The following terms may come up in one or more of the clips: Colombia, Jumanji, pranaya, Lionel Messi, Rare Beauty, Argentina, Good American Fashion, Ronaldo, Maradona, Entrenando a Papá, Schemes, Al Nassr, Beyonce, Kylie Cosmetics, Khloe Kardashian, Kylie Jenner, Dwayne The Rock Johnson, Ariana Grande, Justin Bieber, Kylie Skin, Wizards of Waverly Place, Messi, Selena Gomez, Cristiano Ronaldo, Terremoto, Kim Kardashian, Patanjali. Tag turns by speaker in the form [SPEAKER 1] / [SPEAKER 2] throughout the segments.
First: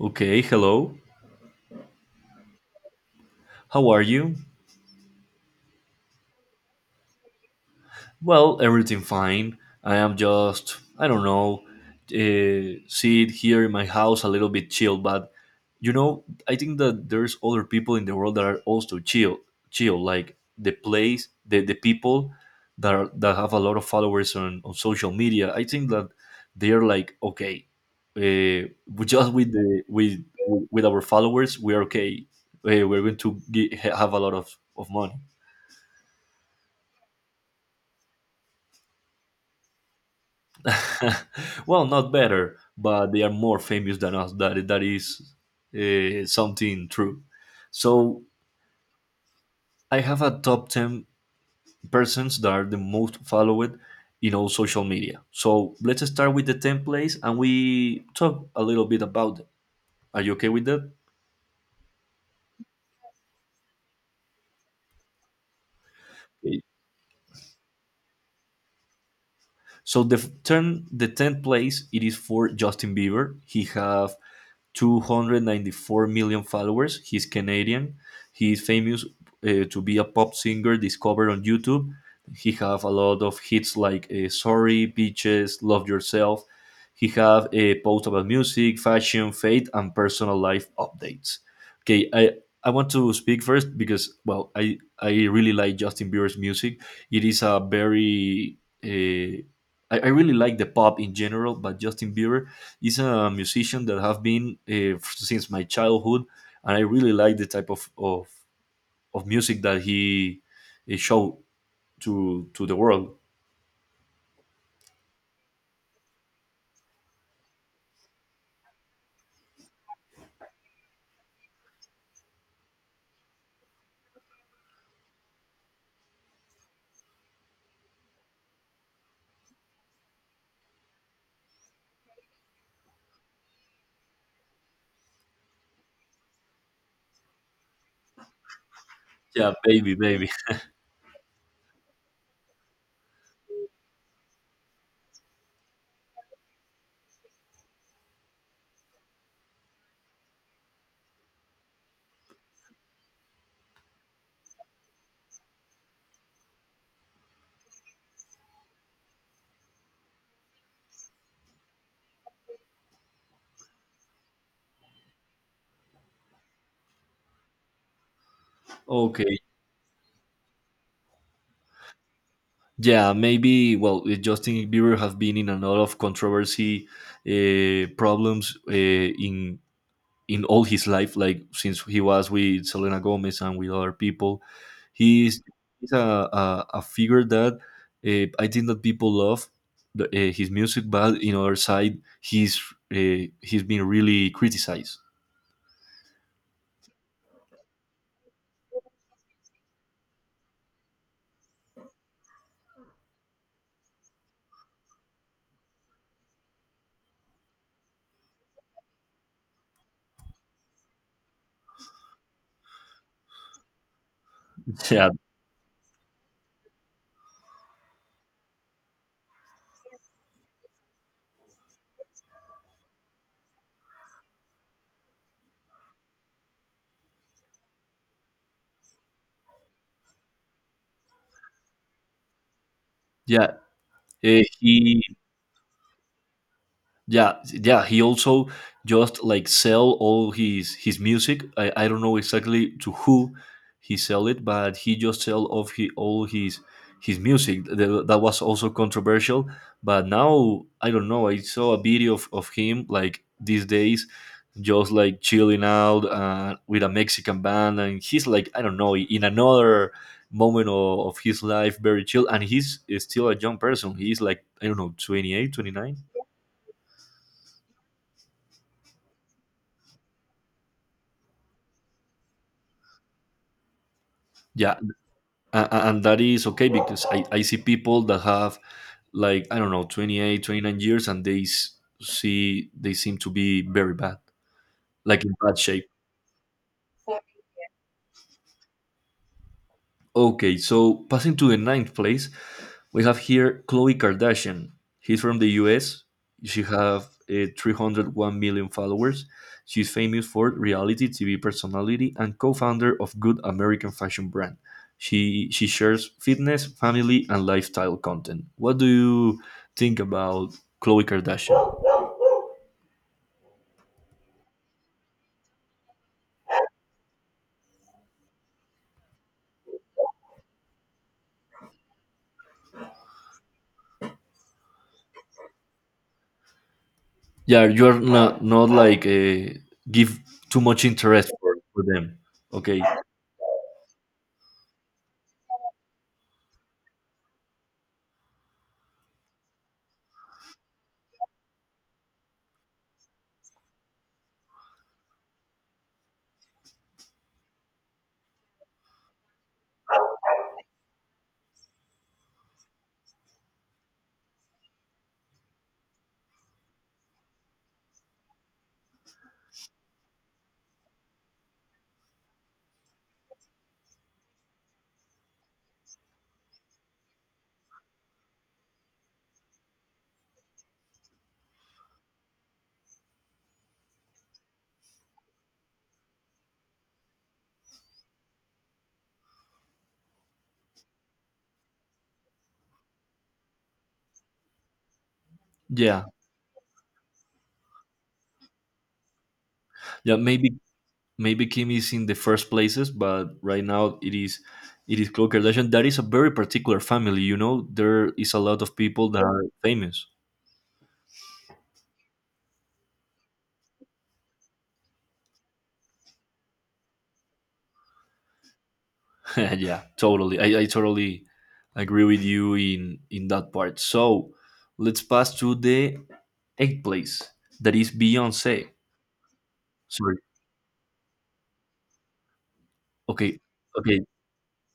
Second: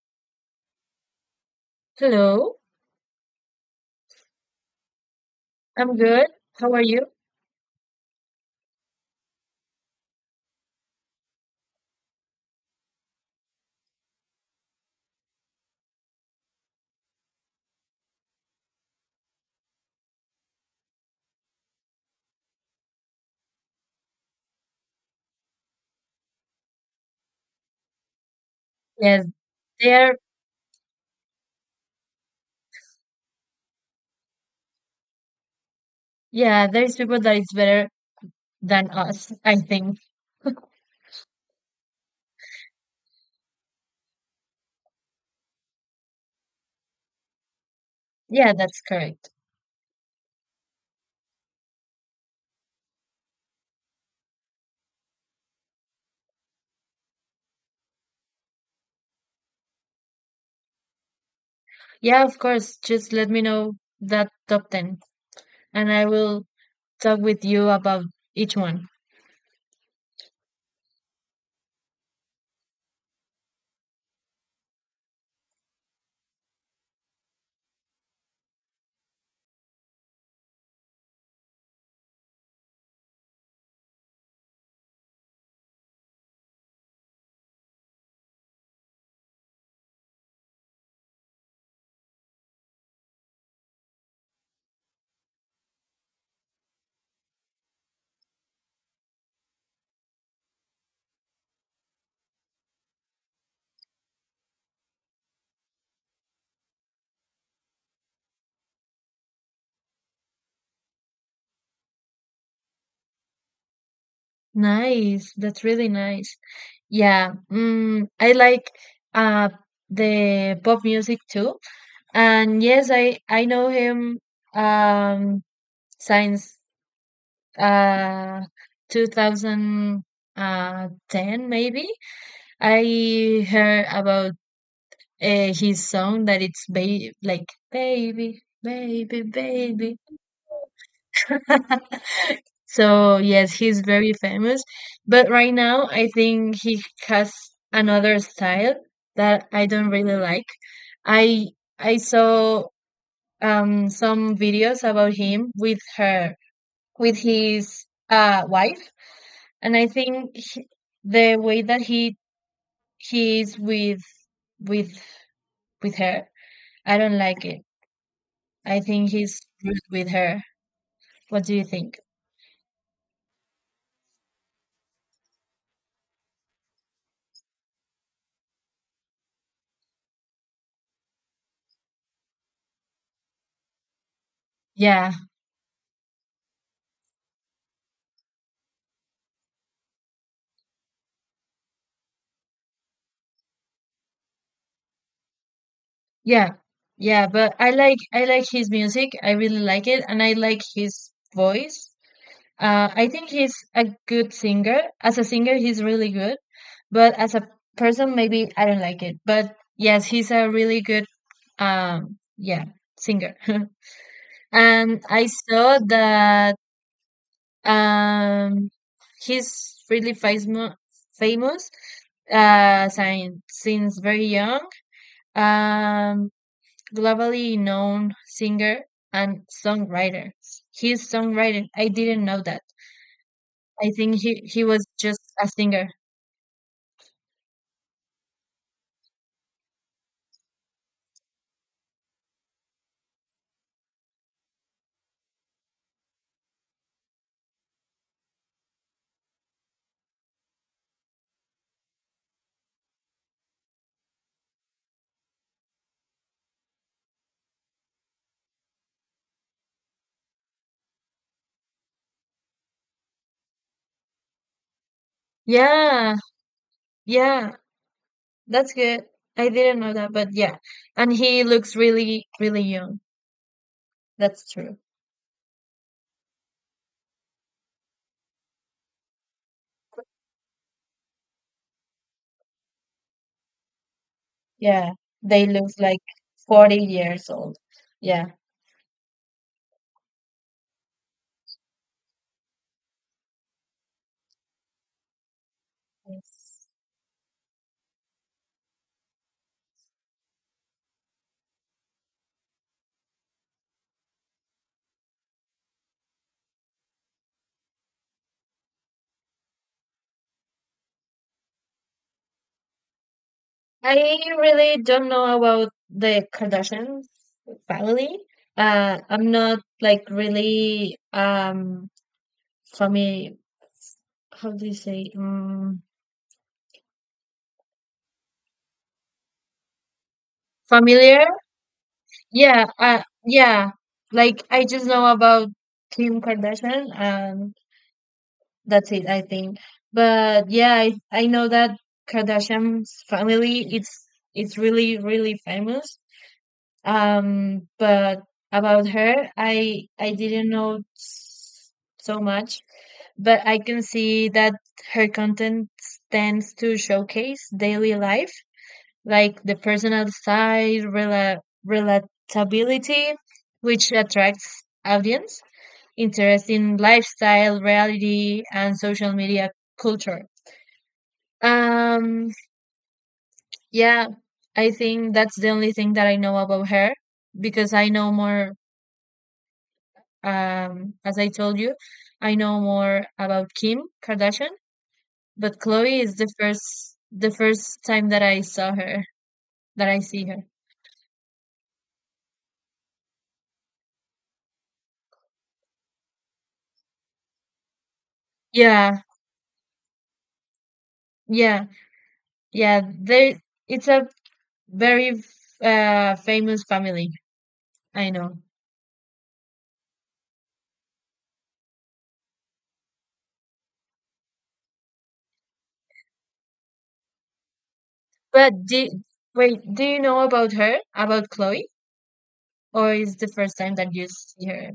[SPEAKER 1] Okay, hello.
[SPEAKER 2] Hello,
[SPEAKER 1] How are you?
[SPEAKER 2] I'm good. How are you?
[SPEAKER 1] Well, everything fine. I am just, I don't know, sit here in my house a little bit chill, but you know, I think that there's other people in the world that are also chill, chill, like the place, the people that are, that have a lot of followers on social media. I think that they're like, okay, uh, we
[SPEAKER 2] Yes,
[SPEAKER 1] just with the
[SPEAKER 2] there.
[SPEAKER 1] with our followers, we are okay. We're going to have a lot of money.
[SPEAKER 2] Yeah, there's people that is better than us, I think.
[SPEAKER 1] Well, not better, but they are more famous than us. That is something true. So
[SPEAKER 2] Yeah, that's correct.
[SPEAKER 1] I have a top ten persons that are the most followed in all social media. So let's start with the ten plays, and we talk a little bit about them. Are you okay with that?
[SPEAKER 2] Yeah, of course. Just let me know that top 10 and I will
[SPEAKER 1] Okay.
[SPEAKER 2] talk with you about each one.
[SPEAKER 1] So the the tenth place, it is for Justin Bieber. He have 294 million followers. He's Canadian. He's famous to be a pop singer discovered on YouTube. He have a lot of hits like "Sorry," "Beaches," "Love Yourself." He have a post about music, fashion, faith, and personal life updates. Okay, I want to speak first because well, I really like Justin Bieber's music. It is a very uh, I really like the pop in general, but Justin Bieber is a musician that have been since my childhood, and I really like the type of music that he showed to the world.
[SPEAKER 2] Nice. That's really nice. Yeah, I like uh the pop music too. And yes, I know him um since uh 2010 maybe. I heard about his song that it's like baby, baby,
[SPEAKER 1] Yeah, baby,
[SPEAKER 2] baby.
[SPEAKER 1] baby.
[SPEAKER 2] So yes, he's very famous, but right now I think he has another style that I don't really like. I i saw some videos about him with her, with his wife. And I think the way that he is with with with her, I don't like it. I think
[SPEAKER 1] Okay.
[SPEAKER 2] he's rude with her. What do you think?
[SPEAKER 1] Yeah, maybe. Well, Justin Bieber have been in a lot of controversy problems in all his life, like since he was with Selena Gomez and with other people.
[SPEAKER 2] Yeah,
[SPEAKER 1] He's, he's a figure that I think that people love his music, but in other side, he's been really criticized.
[SPEAKER 2] yeah, yeah. But I like his music. I really like it, and I like his voice. I think he's a good singer. As a singer, he's really good, but as a person, maybe I don't like it. But yes, he's a really good um yeah singer. And
[SPEAKER 1] Yeah.
[SPEAKER 2] I saw that Um, he's really famous since very young, um, globally known singer and songwriter. He's songwriter. I didn't know that.
[SPEAKER 1] Yeah,
[SPEAKER 2] I think he was
[SPEAKER 1] he
[SPEAKER 2] just a singer.
[SPEAKER 1] yeah yeah he also just like sell all his music I don't know exactly to who he sell it but he just sell of he all his music. That was also controversial, but now I don't know, I saw a video of him like these days just like chilling out with a mexican band and he's like I don't know in another moment of his life very chill, and he's still a young person. He's like I don't know 28, 29.
[SPEAKER 2] Yeah, yeah, that's good. I didn't know that, but yeah. And he looks really, really young. That's true.
[SPEAKER 1] Yeah, and that is okay because I see people that have like I don't know 28, 29 years and see they seem to be very bad,
[SPEAKER 2] Yeah,
[SPEAKER 1] like in
[SPEAKER 2] they
[SPEAKER 1] bad
[SPEAKER 2] look
[SPEAKER 1] shape.
[SPEAKER 2] like 40 years old. Yeah.
[SPEAKER 1] Okay, so passing to the ninth place, we have here Khloe Kardashian. He's from the US. She
[SPEAKER 2] Yes.
[SPEAKER 1] have 301 million followers. She's famous for reality TV personality and co-founder of Good American Fashion brand. She shares fitness, family, and lifestyle content. What do you think about Khloe Kardashian?
[SPEAKER 2] I really don't know about the Kardashians family. I'm not like really fami how do you say, um,
[SPEAKER 1] Yeah, you're not like give too much
[SPEAKER 2] familiar?
[SPEAKER 1] interest for them.
[SPEAKER 2] Yeah,
[SPEAKER 1] Okay.
[SPEAKER 2] yeah. Like I just know about Kim Kardashian, and that's it, I think. But yeah, I know that Kardashian's family it's really, really famous. But about her, I didn't know so much, but I can see that her content tends to showcase daily life, like the personal side, relatability, which attracts audience interest in lifestyle, reality, and social media culture. Um, yeah, I think that's the only thing that I know about her because I know more. As I told you, I know more about Kim Kardashian, but Chloe
[SPEAKER 1] Yeah.
[SPEAKER 2] is the first time that I saw her, that I
[SPEAKER 1] Yeah,
[SPEAKER 2] see her.
[SPEAKER 1] maybe Kim is in the first places, but right now it is Khloe Kardashian. That is a very particular family, you know. There is a lot of
[SPEAKER 2] Yeah,
[SPEAKER 1] people that are famous.
[SPEAKER 2] yeah, yeah. They It's a very famous family. I know.
[SPEAKER 1] Yeah, totally. I totally agree with you in that part. So let's pass to the eighth place. That is
[SPEAKER 2] But
[SPEAKER 1] Beyonce.
[SPEAKER 2] wait, do you
[SPEAKER 1] Sorry.
[SPEAKER 2] know about her, about Chloe, or is the
[SPEAKER 1] Okay.
[SPEAKER 2] first time that
[SPEAKER 1] Okay.
[SPEAKER 2] you see her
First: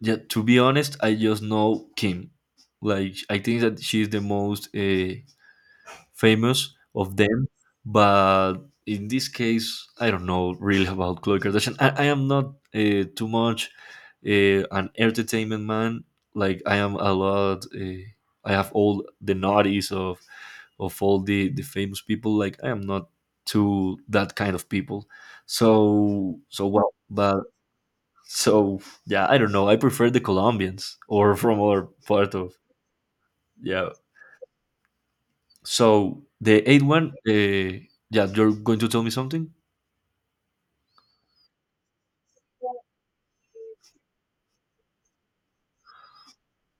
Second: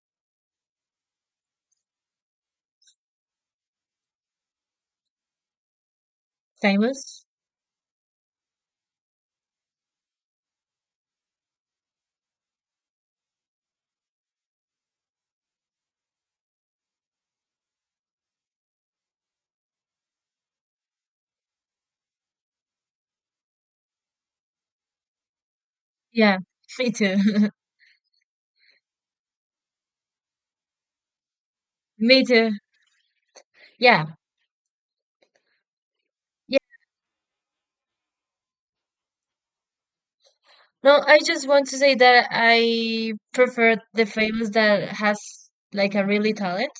[SPEAKER 1] Yeah. To be honest, I just know Kim. Like I think that she's the most famous of
[SPEAKER 2] famous?
[SPEAKER 1] them. But in this case, I don't know really about Khloe Kardashian. I am not too much an entertainment man. Like I am a lot. I have all the naughties of all the famous people. Like I am not to that kind of people.
[SPEAKER 2] Yeah,
[SPEAKER 1] So
[SPEAKER 2] me
[SPEAKER 1] well, but
[SPEAKER 2] too.
[SPEAKER 1] so yeah, I don't know. I prefer the Colombians or from other
[SPEAKER 2] Me
[SPEAKER 1] part
[SPEAKER 2] too.
[SPEAKER 1] of yeah
[SPEAKER 2] Yeah.
[SPEAKER 1] so the eighth one, yeah, you're going to tell me something?
[SPEAKER 2] No, I just want to say that I prefer the famous that has like a really talent.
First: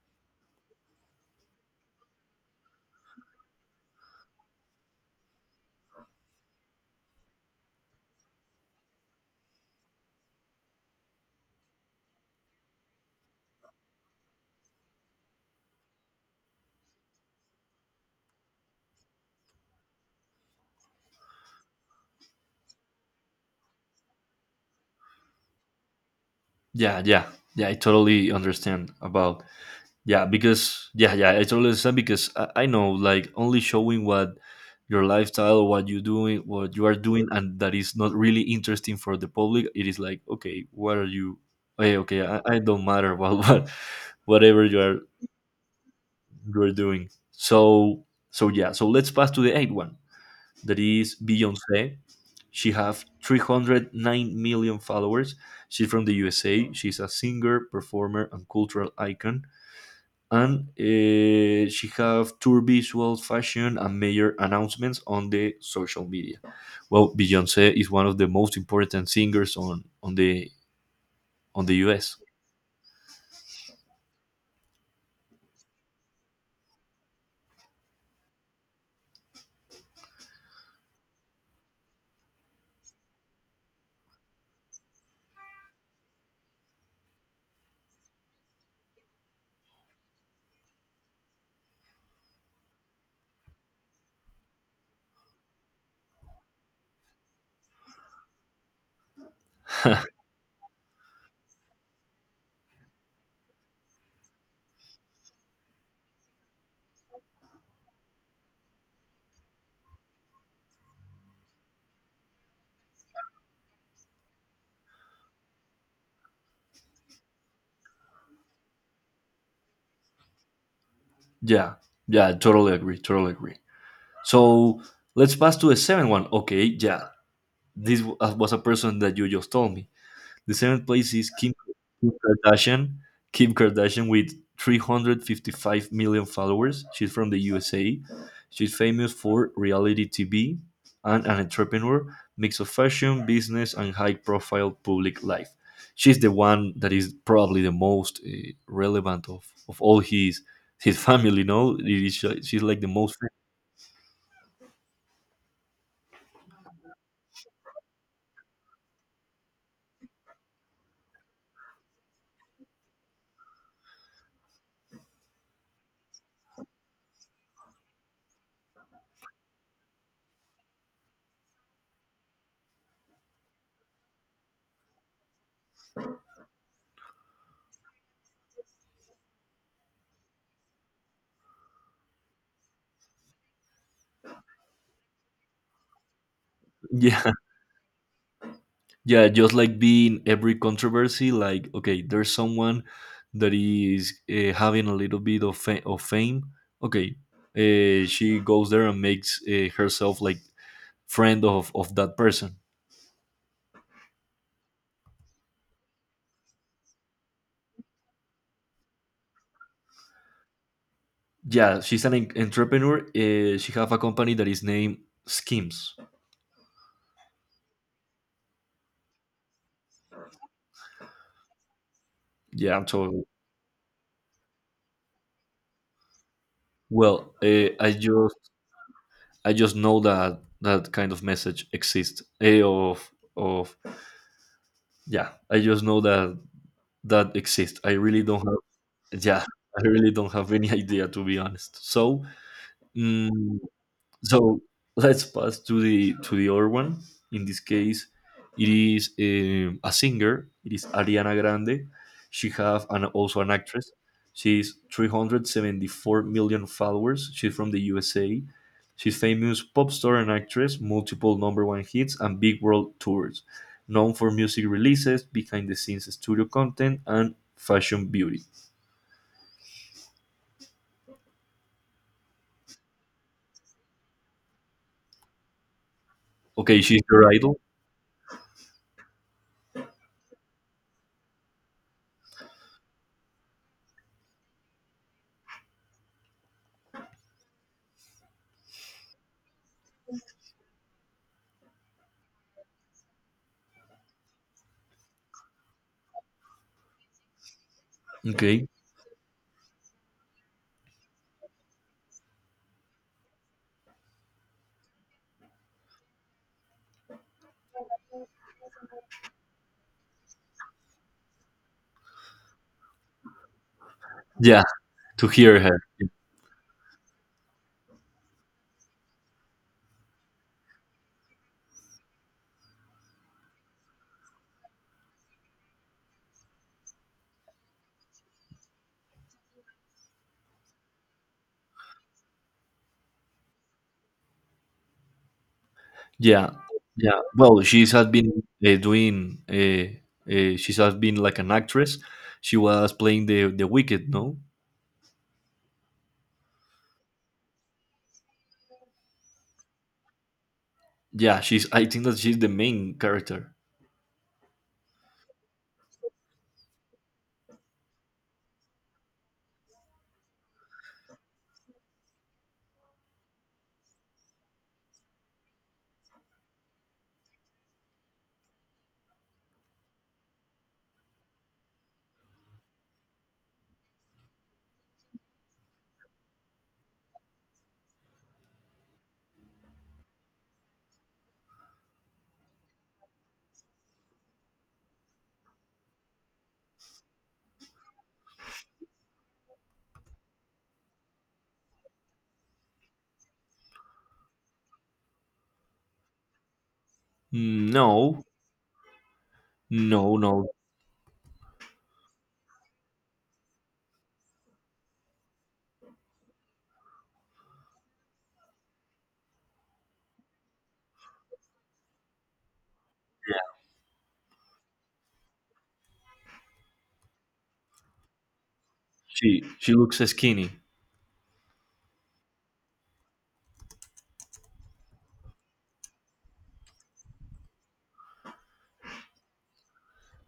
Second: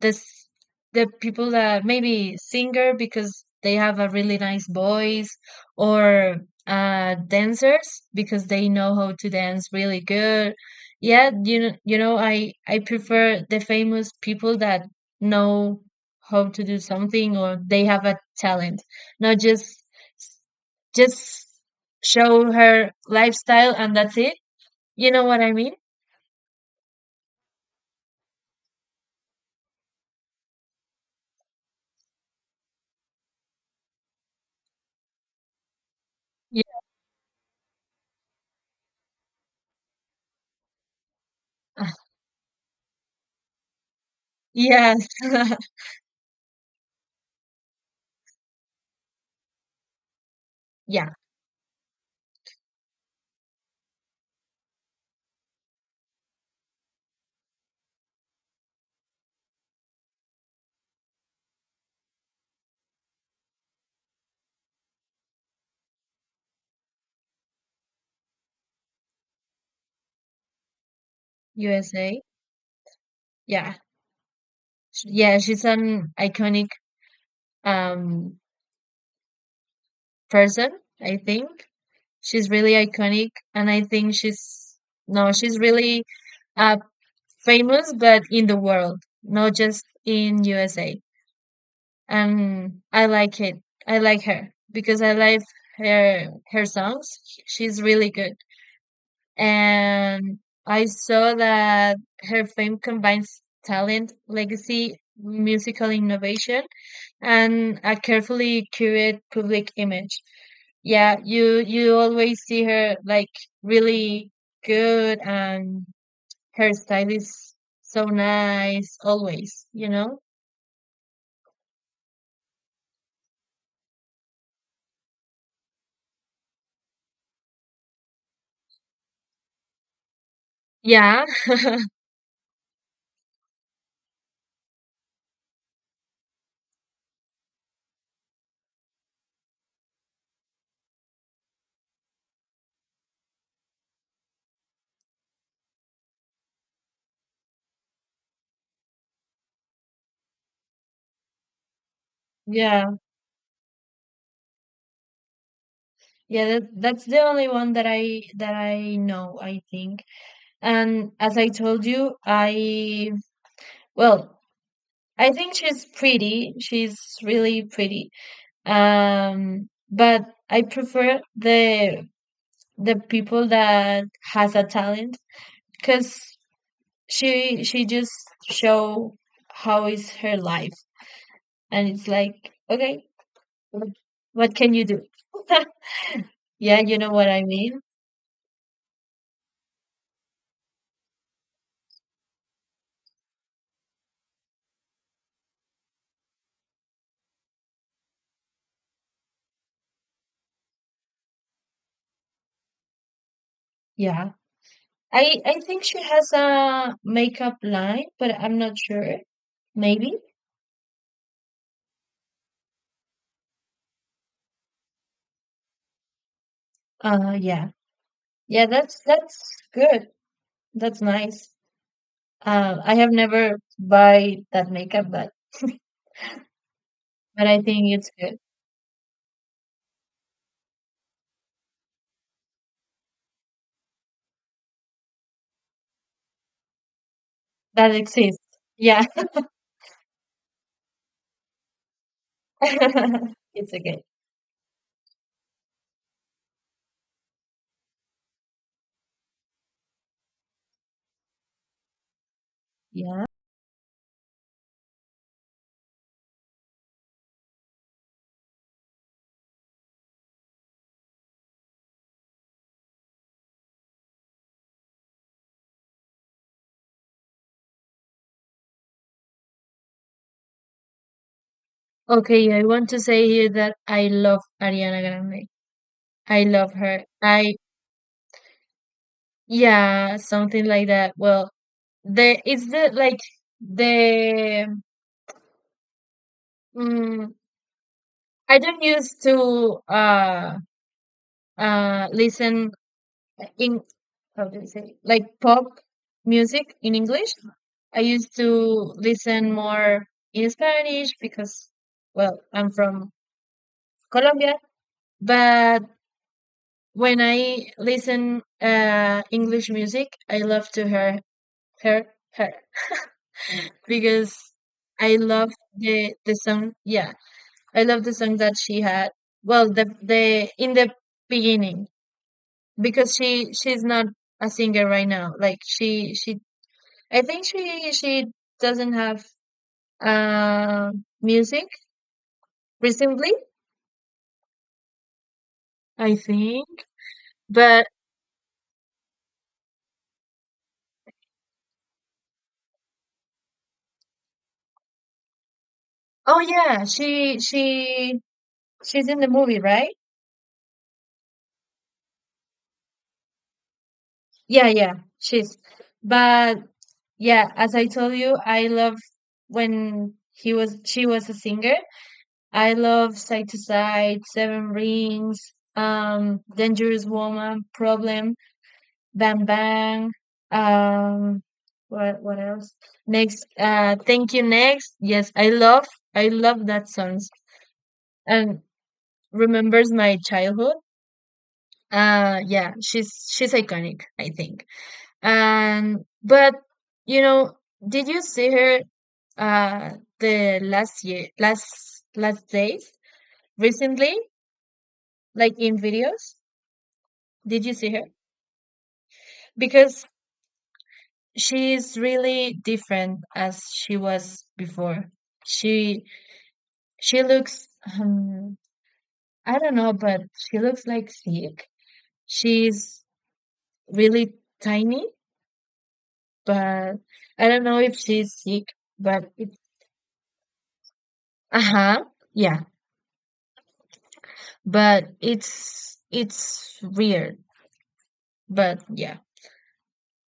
[SPEAKER 2] This The people that maybe singer because they have a really nice voice, or dancers because they know how to dance really good. Yeah, you know, I prefer the famous people that know how to do something or they have a talent, not just show her lifestyle and that's it. You know what I mean?
[SPEAKER 1] Yeah, yeah, yeah. I totally understand about yeah because yeah, yeah. I totally understand because I know like only showing what your lifestyle, what you doing,
[SPEAKER 2] Yeah.
[SPEAKER 1] what you are doing, and that is not really interesting for the public. It is like okay, what are you? Hey, okay, I don't matter about what whatever
[SPEAKER 2] Yeah.
[SPEAKER 1] you are doing. So yeah. So let's pass to the eighth one that
[SPEAKER 2] Yeah.
[SPEAKER 1] is Beyonce. She have 309 million followers. She's from the USA. She's a singer, performer, and cultural icon. And she have tour visuals, fashion, and major announcements on the social media. Well, Beyonce is one of the most important singers on the US.
[SPEAKER 2] USA. Yeah. Yeah, she's an iconic um person, I think. She's really iconic and I think she's no, she's really uh famous, but in the world, not just in USA. And I like it. I like her because I like her songs. She's really good. And I saw that her fame combines talent, legacy, musical innovation, and a carefully curated public image. Yeah, you always see her like really good, and her style is so nice always, you know?
[SPEAKER 1] Yeah, yeah, totally agree, totally agree. So let's pass to the seventh one. Okay, yeah, this was a person that you just told me. The seventh place
[SPEAKER 2] Yeah.
[SPEAKER 1] is Kim Kardashian. Kim Kardashian with 355 million followers. She's from the USA. She's famous for reality TV and an entrepreneur, mix of fashion, business, and high profile public life. She's the one that is probably the most relevant of all his family, no? It is- She's like the
[SPEAKER 2] Yeah,
[SPEAKER 1] most.
[SPEAKER 2] yeah, that, that's the only one that I know, I think. And as I told you, I well, I think she's pretty. She's really pretty. But I prefer the people that has a talent, because she just show how is her life, and it's like, okay, what can you do? Yeah, you know what
[SPEAKER 1] Yeah.
[SPEAKER 2] I mean.
[SPEAKER 1] Yeah, just like being every controversy, like okay, there's someone that is having a little bit of fame. Okay, she goes there and makes herself like friend of that person.
[SPEAKER 2] Yeah, I think she has a makeup line, but I'm not sure. Maybe.
[SPEAKER 1] Yeah, she's an entrepreneur. She have a company that is named Schemes.
[SPEAKER 2] Uh, yeah, yeah. That's good. That's nice.
[SPEAKER 1] Yeah,
[SPEAKER 2] I have
[SPEAKER 1] so
[SPEAKER 2] never buy that makeup, but
[SPEAKER 1] well,
[SPEAKER 2] but I think it's good
[SPEAKER 1] I just know that that kind of message exists. Eh, of Yeah, I just know that that exists. I
[SPEAKER 2] that
[SPEAKER 1] really
[SPEAKER 2] exists.
[SPEAKER 1] don't have
[SPEAKER 2] Yeah,
[SPEAKER 1] yeah, I really don't have any idea to be honest. So, mm,
[SPEAKER 2] it's okay.
[SPEAKER 1] so let's pass to the other one. In this case, it is a singer. It is Ariana Grande. She have and
[SPEAKER 2] Yeah.
[SPEAKER 1] also an actress. She's 374 million followers. She's from the USA. She's famous pop star and actress, multiple number one hits and big world tours. Known for music releases, behind the scenes studio content, and fashion beauty.
[SPEAKER 2] Okay, I want to say here that I love Ariana Grande. I love
[SPEAKER 1] Okay, she's
[SPEAKER 2] her.
[SPEAKER 1] your
[SPEAKER 2] I
[SPEAKER 1] idol.
[SPEAKER 2] Yeah, something like that. Well, the it's the like the mm, I don't used to listen in how do you say, like, pop music in English. I used to
[SPEAKER 1] Okay.
[SPEAKER 2] listen more in Spanish because well, I'm from Colombia, but when I listen English music, I love to hear her her because
[SPEAKER 1] Yeah,
[SPEAKER 2] I
[SPEAKER 1] to
[SPEAKER 2] love
[SPEAKER 1] hear her.
[SPEAKER 2] the song. Yeah, I love the song that she had. Well, the in the beginning because she's not a singer right now. Like she I think she doesn't have music recently, I
[SPEAKER 1] Yeah,
[SPEAKER 2] think.
[SPEAKER 1] yeah. Well,
[SPEAKER 2] But
[SPEAKER 1] she's has been doing. She's has been like an actress. She was playing the Wicked. No.
[SPEAKER 2] oh yeah, she's in the movie, right?
[SPEAKER 1] Yeah, she's. I think that she's the main character.
[SPEAKER 2] Yeah, yeah, she's. But yeah, as I told you, I love when he was she was a singer. I love Side to Side, Seven Rings, Dangerous Woman, Problem. Bang Bang. Um, what else? Next, Thank You Next. Yes, I love that songs and remembers my childhood. Yeah, she's iconic, I think. And but you know, did you see her uh the last year, last days recently, like in videos? Did
[SPEAKER 1] Mm,
[SPEAKER 2] you see her?
[SPEAKER 1] no,
[SPEAKER 2] Because
[SPEAKER 1] no, no.
[SPEAKER 2] she is really different as she was before. She she looks um, I don't know, but she looks like sick. She's
[SPEAKER 1] Yeah,
[SPEAKER 2] really tiny, but I don't know if she's sick, but it's
[SPEAKER 1] she looks skinny.
[SPEAKER 2] uh-huh, yeah. But it's weird. But yeah.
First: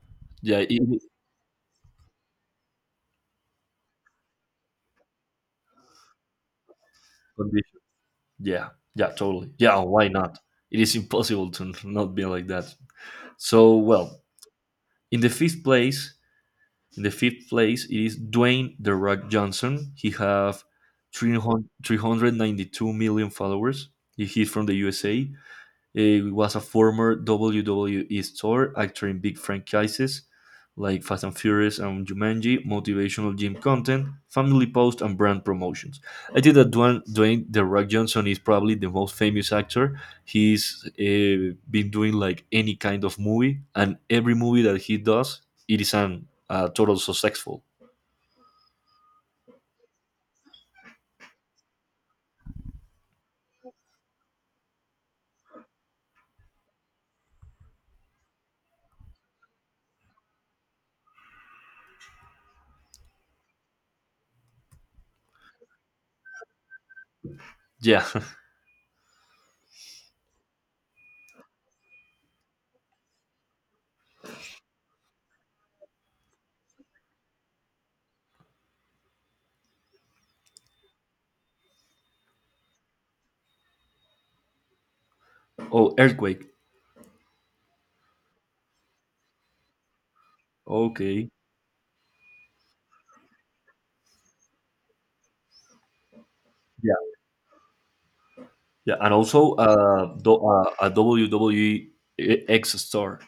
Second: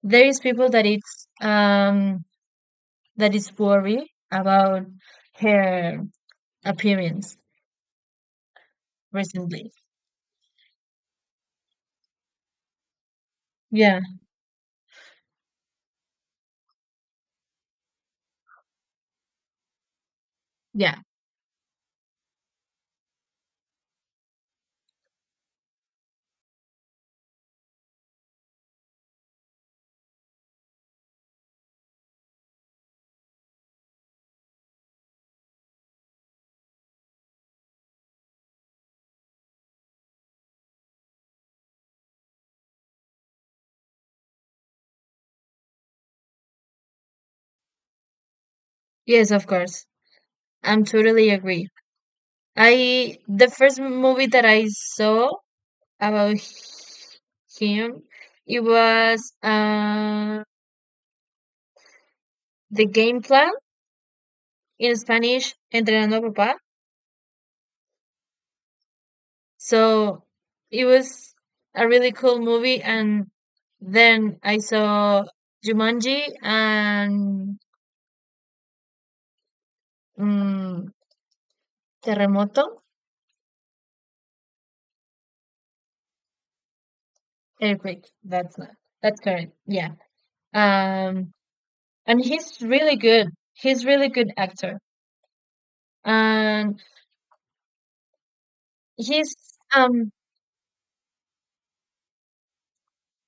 [SPEAKER 2] There is
[SPEAKER 1] Yeah,
[SPEAKER 2] people
[SPEAKER 1] it
[SPEAKER 2] that
[SPEAKER 1] is
[SPEAKER 2] it's that is worried about her appearance
[SPEAKER 1] condition. Yeah, yeah, totally.
[SPEAKER 2] recently.
[SPEAKER 1] Yeah, why not? It is impossible to not be like that. So
[SPEAKER 2] Yeah,
[SPEAKER 1] well, in the fifth place in the fifth place, it is Dwayne The Rock Johnson. He have
[SPEAKER 2] yeah.
[SPEAKER 1] 300 392 million followers. He- is from the USA. It was a former WWE store, acting big franchises like Fast and Furious and Jumanji, motivational gym content, family posts, and brand promotions. I think that Dwayne The Rock Johnson is probably the most famous actor. He's been doing like any kind of movie, and every movie that he does, it is an total successful.
[SPEAKER 2] Yes, of course. I'm totally agree. I The first movie that I saw about him, it was The Game Plan, in Spanish, Entrenando a Papá.
[SPEAKER 1] Yeah.
[SPEAKER 2] So it was a really cool movie, and then I saw Jumanji and, um, Terremoto,
[SPEAKER 1] Oh, Earthquake.
[SPEAKER 2] Earthquake. That's not, that's correct. Yeah.
[SPEAKER 1] Okay.
[SPEAKER 2] Um, and he's really good. He's really good actor, and
[SPEAKER 1] Yeah. Yeah, and
[SPEAKER 2] he's
[SPEAKER 1] also
[SPEAKER 2] um
[SPEAKER 1] a WWE X store.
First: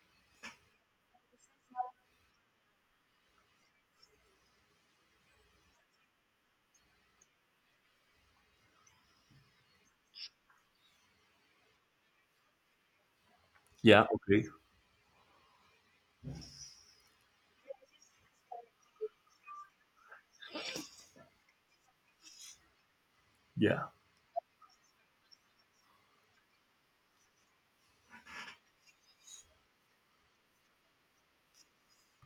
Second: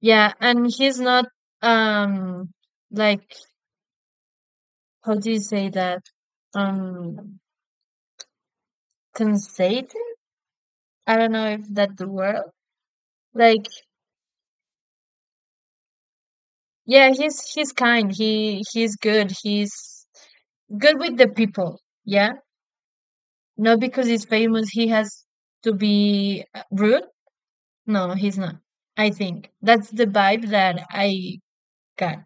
[SPEAKER 2] yeah, and he's not um like how do you say that, um, conceited? I don't know if that's the word. Like
[SPEAKER 1] Yeah. Okay.
[SPEAKER 2] yeah, he's kind. He's good. He's good with the people. Yeah, not
[SPEAKER 1] Yeah.
[SPEAKER 2] because he's famous he has to be, rude. No, he's not. I think that's the vibe that I got.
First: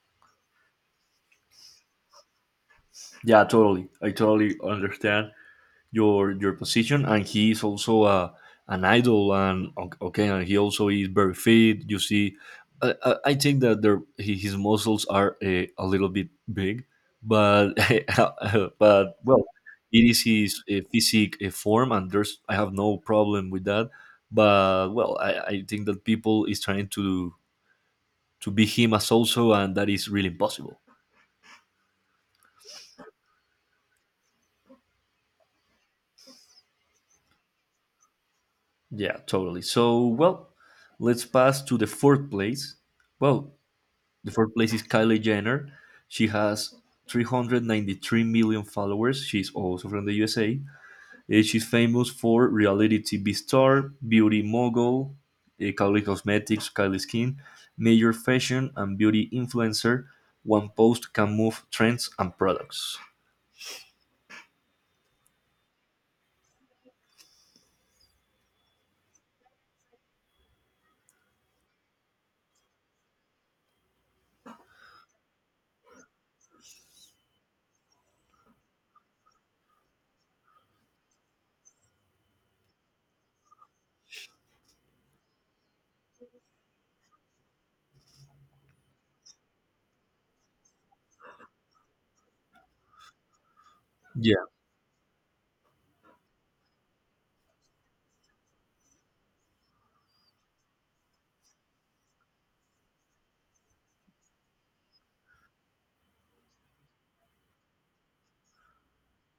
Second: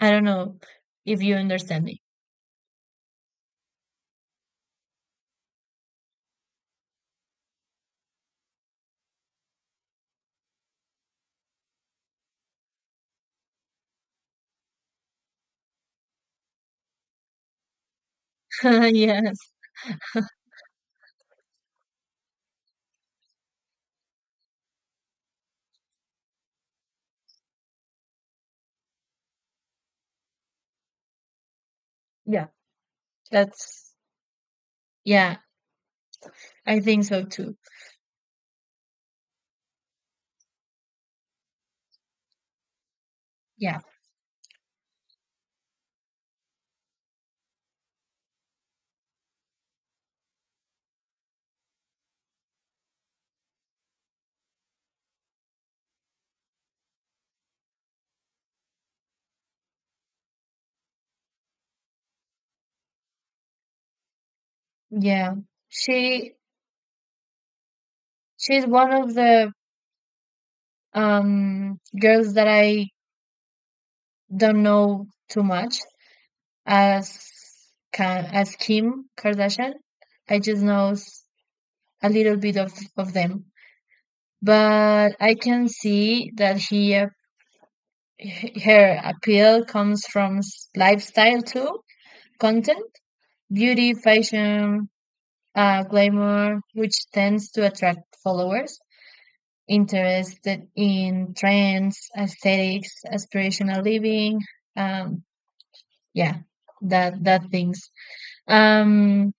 [SPEAKER 2] I don't know if you understand me.
[SPEAKER 1] Yeah. Totally. I totally understand your position, and he is also a an idol, and okay, and he also is very fit. You see, I think that his muscles are a little bit big, but but
[SPEAKER 2] Yes.
[SPEAKER 1] well, it is his physique form, and there's I have no problem with that. But well, I think that people is trying to be him as also, and that is really impossible.
[SPEAKER 2] Yeah. That's Yeah, I think so too.
[SPEAKER 1] Yeah, totally. So, well, let's pass to the fourth place. Well,
[SPEAKER 2] Yeah.
[SPEAKER 1] the fourth place is Kylie Jenner. She has 393 million followers. She's also from the USA. She's famous for reality TV star, beauty mogul, Kylie Cosmetics, Kylie Skin, major fashion and beauty influencer. One post can move trends and products.
[SPEAKER 2] Yeah. She she's one of the girls that I don't know too much as as Kim Kardashian. I just know a little bit of them. But I can see that her appeal comes from, lifestyle too, content, beauty,
[SPEAKER 1] Yeah,
[SPEAKER 2] fashion, glamour, which tends to attract followers interested in trends, aesthetics, aspirational living. Um, yeah, that things. Um,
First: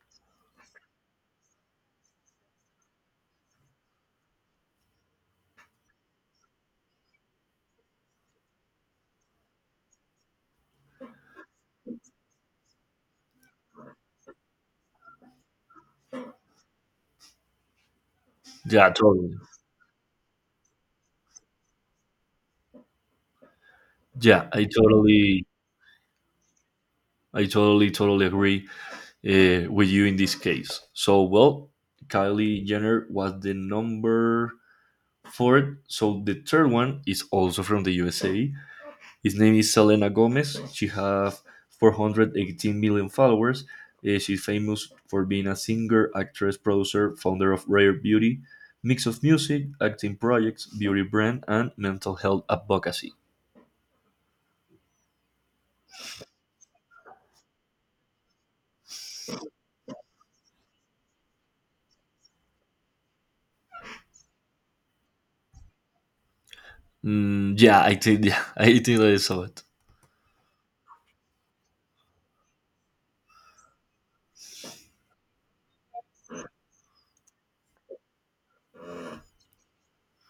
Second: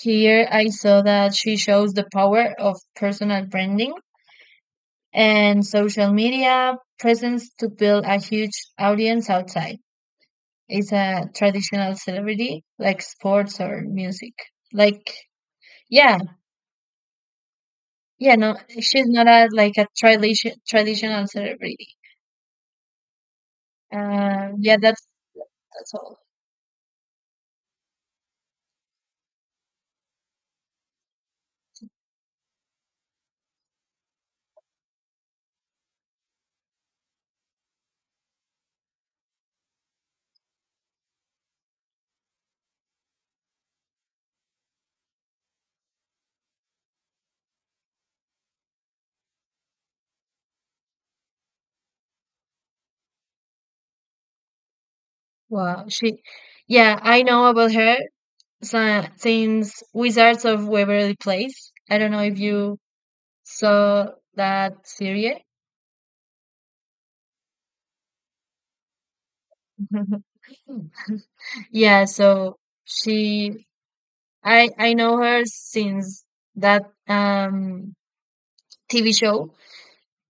[SPEAKER 2] here I saw that she shows the power of personal branding and social media presence to build a huge audience outside. It's a traditional celebrity like sports or music. Like, yeah, yeah, no,
[SPEAKER 1] yeah,
[SPEAKER 2] she's not
[SPEAKER 1] totally.
[SPEAKER 2] a like a traditional celebrity.
[SPEAKER 1] Yeah,
[SPEAKER 2] Yeah, that's all.
[SPEAKER 1] totally agree with you in this case. So, well, Kylie Jenner was the number fourth. So the third one is also from the USA. His name is Selena Gomez. She has 418 million followers. She's famous for being a singer, actress, producer, founder of Rare Beauty, mix of music, acting projects, beauty brand, and mental health advocacy.
[SPEAKER 2] Wow, yeah, I know about her since Wizards of Waverly Place. I don't know if you saw that series.
[SPEAKER 1] Mm, yeah, I think yeah, I think I saw it.
[SPEAKER 2] Yeah, so she, I know her since that TV show,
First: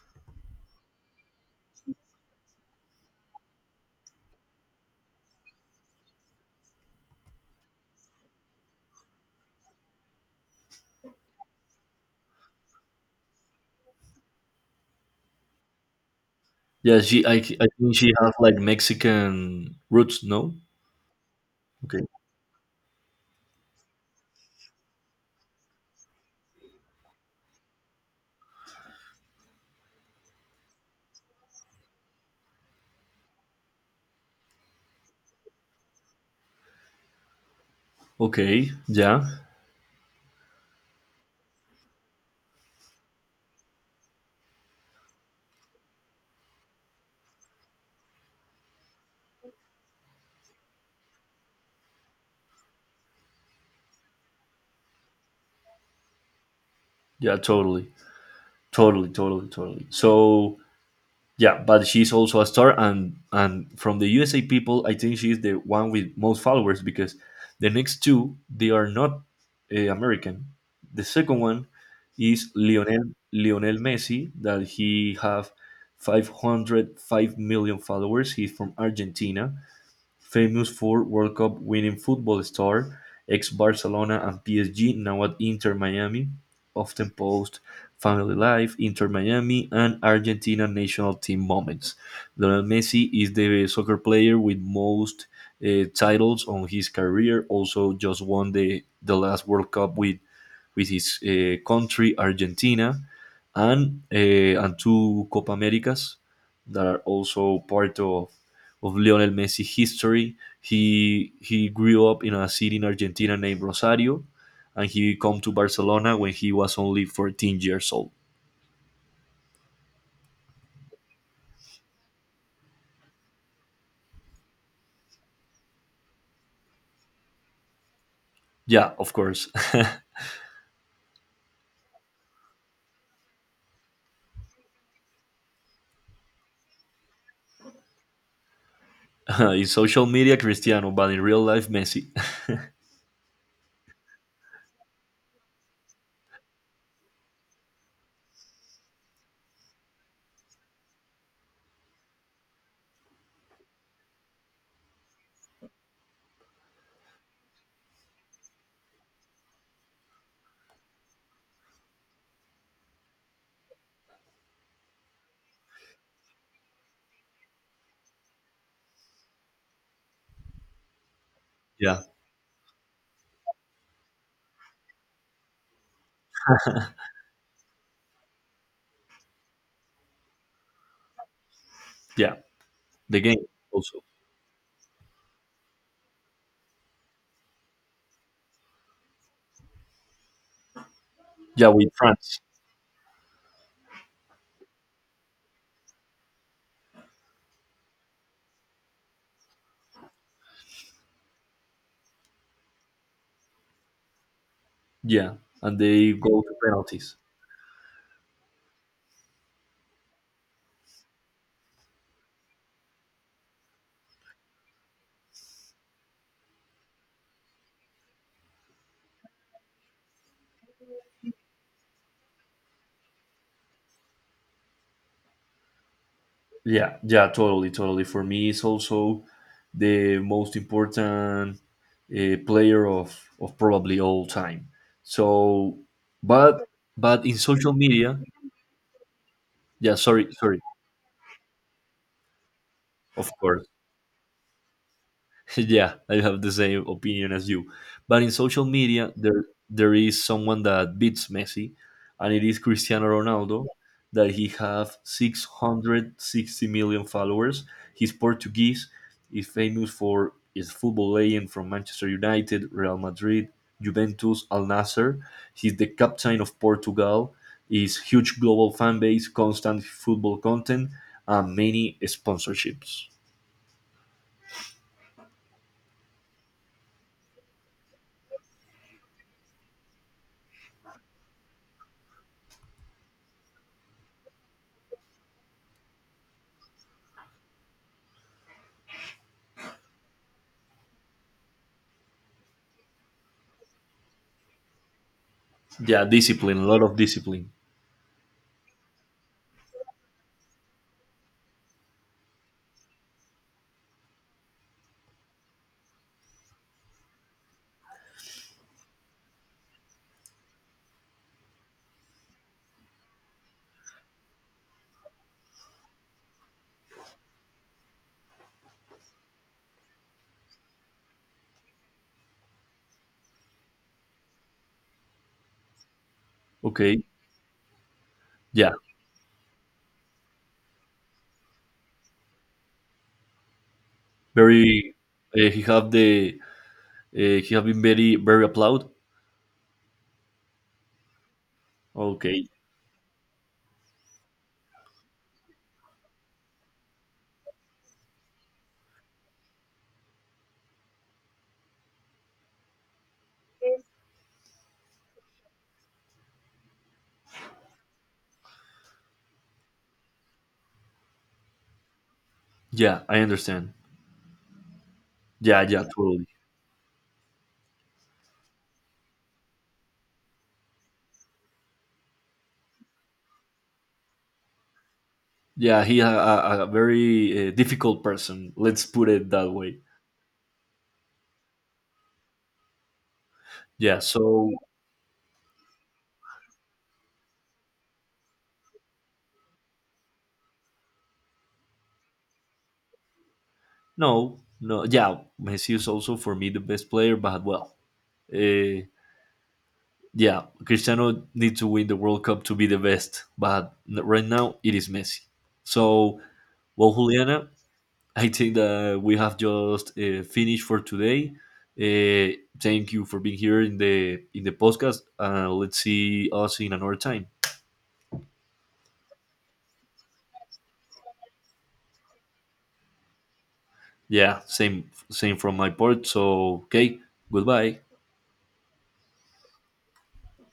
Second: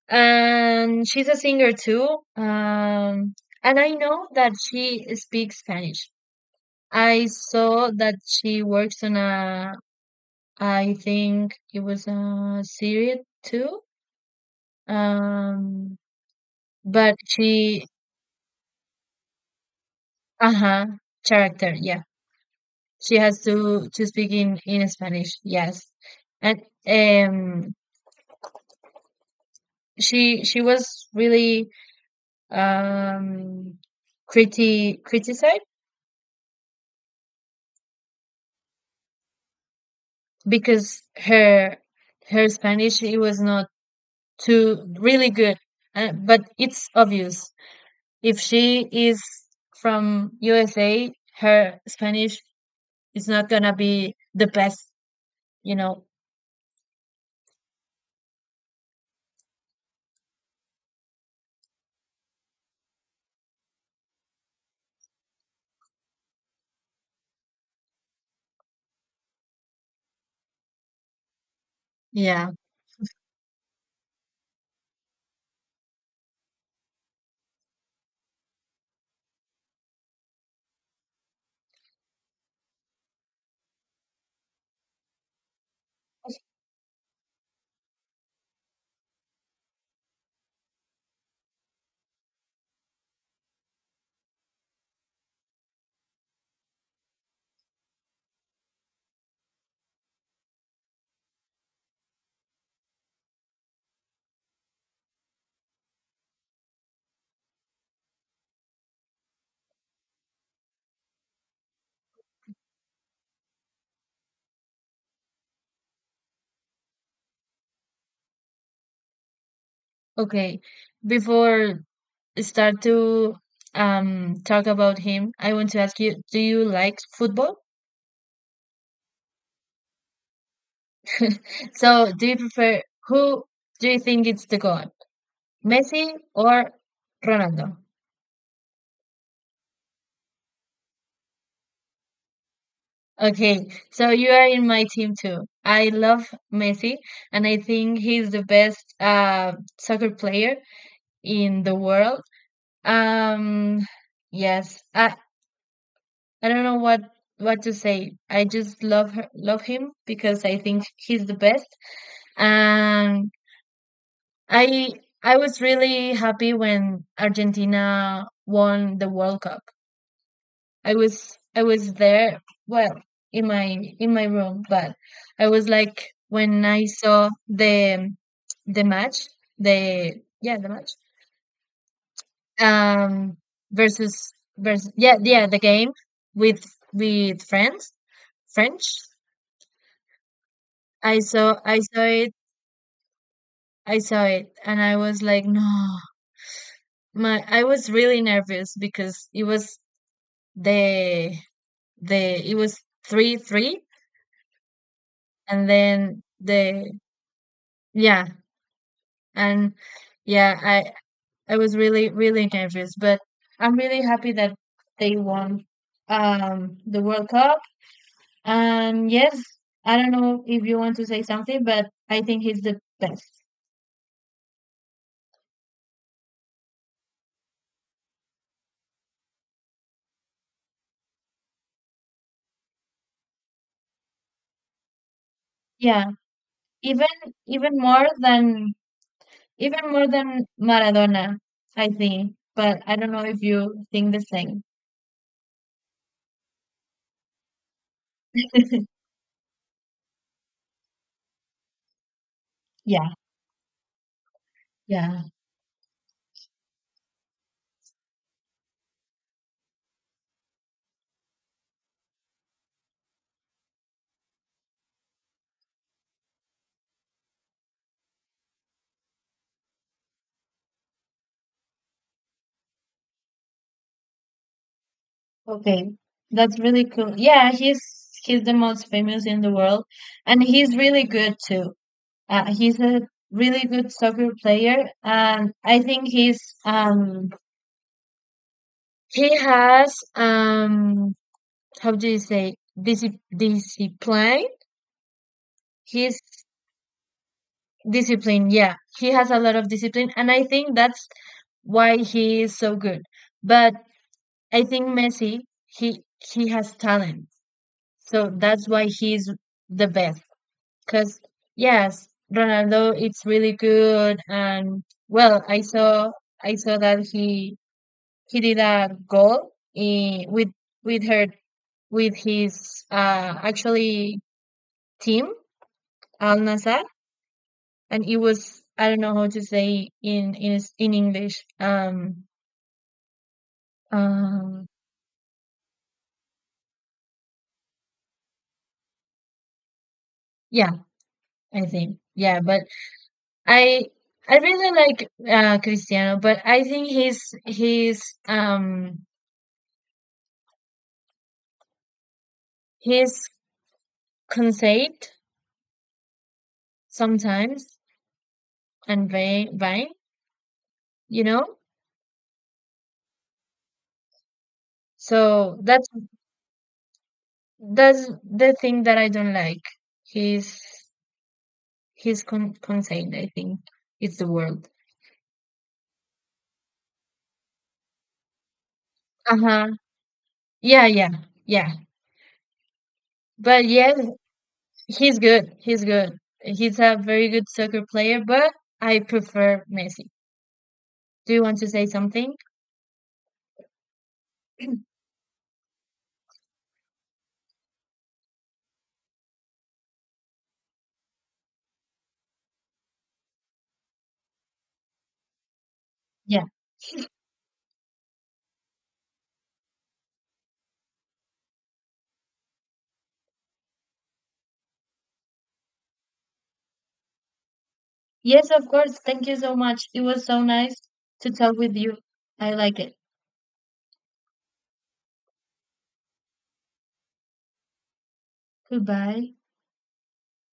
[SPEAKER 2] and she's a singer too. Um, and I know that she speaks Spanish. I saw that she works on a, I think it was a series too. Um,
[SPEAKER 1] Yeah,
[SPEAKER 2] but
[SPEAKER 1] she. I think she has like Mexican roots. No.
[SPEAKER 2] uh-huh, character,
[SPEAKER 1] Okay.
[SPEAKER 2] yeah. She has to speak in Spanish, yes. And um, she was really um criticized
[SPEAKER 1] Okay. Yeah.
[SPEAKER 2] because her Spanish it was not too really good, but it's obvious. If she is from USA, her Spanish is not gonna be the best, you know.
[SPEAKER 1] Yeah. Totally. Totally. Totally. Totally. So yeah, but she's also a star, and from the USA people, I think she's the one with most followers because the next two they are not American. The second one is
[SPEAKER 2] Yeah.
[SPEAKER 1] Lionel Messi that he have 505 million followers. He's from Argentina famous for World Cup winning football star, ex Barcelona and PSG, now at Inter Miami, often post family life, Inter Miami, and Argentina national team moments. Lionel Messi is the soccer player with most titles on his career, also just won the last World Cup with his country, Argentina, and two Copa Americas that are also part of Lionel Messi history. He grew up in a city in Argentina named Rosario, and he come to Barcelona when he was only 14 years old.
[SPEAKER 2] Okay. Before I start to talk about him, I want to ask you, do you like football?
[SPEAKER 1] Yeah, of course.
[SPEAKER 2] So, do you prefer who do you think it's the god? Messi or Ronaldo?
[SPEAKER 1] In social media, Cristiano, but in real life, Messi.
[SPEAKER 2] Okay, so you are in my team too. I love Messi and I think he's the best soccer player in the world. Um, yes. I don't know what to say. I just love him because I think he's the best. And I I was really happy when Argentina won the World Cup. I was
[SPEAKER 1] Yeah,
[SPEAKER 2] there, well, in my room, but I was like when I saw the match, the yeah, the match.
[SPEAKER 1] yeah. The game
[SPEAKER 2] Um,
[SPEAKER 1] also.
[SPEAKER 2] versus versus yeah, yeah, the game with friends. French. I saw
[SPEAKER 1] Yeah,
[SPEAKER 2] I
[SPEAKER 1] with
[SPEAKER 2] saw it
[SPEAKER 1] France.
[SPEAKER 2] I saw it and I was like, no, my, I was really nervous because it was the the it was 3-3
[SPEAKER 1] Yeah,
[SPEAKER 2] and
[SPEAKER 1] and they
[SPEAKER 2] then
[SPEAKER 1] go to
[SPEAKER 2] the
[SPEAKER 1] penalties.
[SPEAKER 2] yeah, and yeah, I was really, really nervous, but I'm really happy that they won the World Cup. And yes, I don't know if you want to say something, but I think he's the best.
[SPEAKER 1] Yeah, yeah, totally, totally. For me, it's also the most important player of probably all time. So,
[SPEAKER 2] Yeah,
[SPEAKER 1] but
[SPEAKER 2] even
[SPEAKER 1] but in social
[SPEAKER 2] even more
[SPEAKER 1] media,
[SPEAKER 2] than even
[SPEAKER 1] yeah.
[SPEAKER 2] more than
[SPEAKER 1] Sorry.
[SPEAKER 2] Maradona, I think. But I don't know
[SPEAKER 1] Of
[SPEAKER 2] if
[SPEAKER 1] course.
[SPEAKER 2] you think the same.
[SPEAKER 1] Yeah, I have the same opinion as you. But in social media, there is someone that beats Messi, and it is Cristiano
[SPEAKER 2] Yeah,
[SPEAKER 1] Ronaldo, that he have
[SPEAKER 2] yeah.
[SPEAKER 1] 660 million followers. He's Portuguese, is famous for his football legend from Manchester United, Real Madrid, Juventus, Al Nasser. He's the captain of Portugal. His huge global fan base, constant football content, and many sponsorships.
[SPEAKER 2] Okay. That's really cool. Yeah, he's the most famous in the world, and he's really good too. He's a really good soccer player, and I think um he has how do you say, discipline.
[SPEAKER 1] Yeah,
[SPEAKER 2] He's
[SPEAKER 1] discipline, a lot of discipline.
[SPEAKER 2] Discipline, yeah. He has a lot of discipline, and I think that's why he is so good. But I think Messi, he he has talent, so that's why he's the best, because yes, Ronaldo it's really good. And well, I saw that he did a goal with her with his, uh, actually team, Al Nassr,
[SPEAKER 1] Okay.
[SPEAKER 2] and it was,
[SPEAKER 1] Yeah.
[SPEAKER 2] I don't know how to say in in English. Um,
[SPEAKER 1] Very. He have the. He have been very very applaud.
[SPEAKER 2] yeah, I think yeah,
[SPEAKER 1] Okay.
[SPEAKER 2] but I I really like, Cristiano, but I think his um, his conceit sometimes, and vain, you know.
[SPEAKER 1] Yeah, I understand.
[SPEAKER 2] So
[SPEAKER 1] Yeah. Yeah.
[SPEAKER 2] that's
[SPEAKER 1] Totally.
[SPEAKER 2] the thing that I don't like. His conceit, I think, is the word.
[SPEAKER 1] Yeah. He a very difficult person. Let's put it
[SPEAKER 2] Uh
[SPEAKER 1] that
[SPEAKER 2] huh.
[SPEAKER 1] way.
[SPEAKER 2] Yeah, yeah, yeah. But
[SPEAKER 1] Yeah.
[SPEAKER 2] yes,
[SPEAKER 1] So
[SPEAKER 2] he's good. He's good. He's a very good soccer player, but I prefer Messi. Do you want to say something?
[SPEAKER 1] no. No. Yeah. Messi is also for me the best player, but well. Uh, yeah. Cristiano needs to win the World Cup to be the best, but right now it is Messi. So
[SPEAKER 2] Yeah.
[SPEAKER 1] well, Juliana, I think that we have just finished for today. Thank you for being here in the podcast. Let's see us in another time.
[SPEAKER 2] Yes, of course. Thank you so much. It was so nice to talk with you. I like it.
[SPEAKER 1] Yeah, same same from my part. So okay, goodbye.
[SPEAKER 2] Goodbye.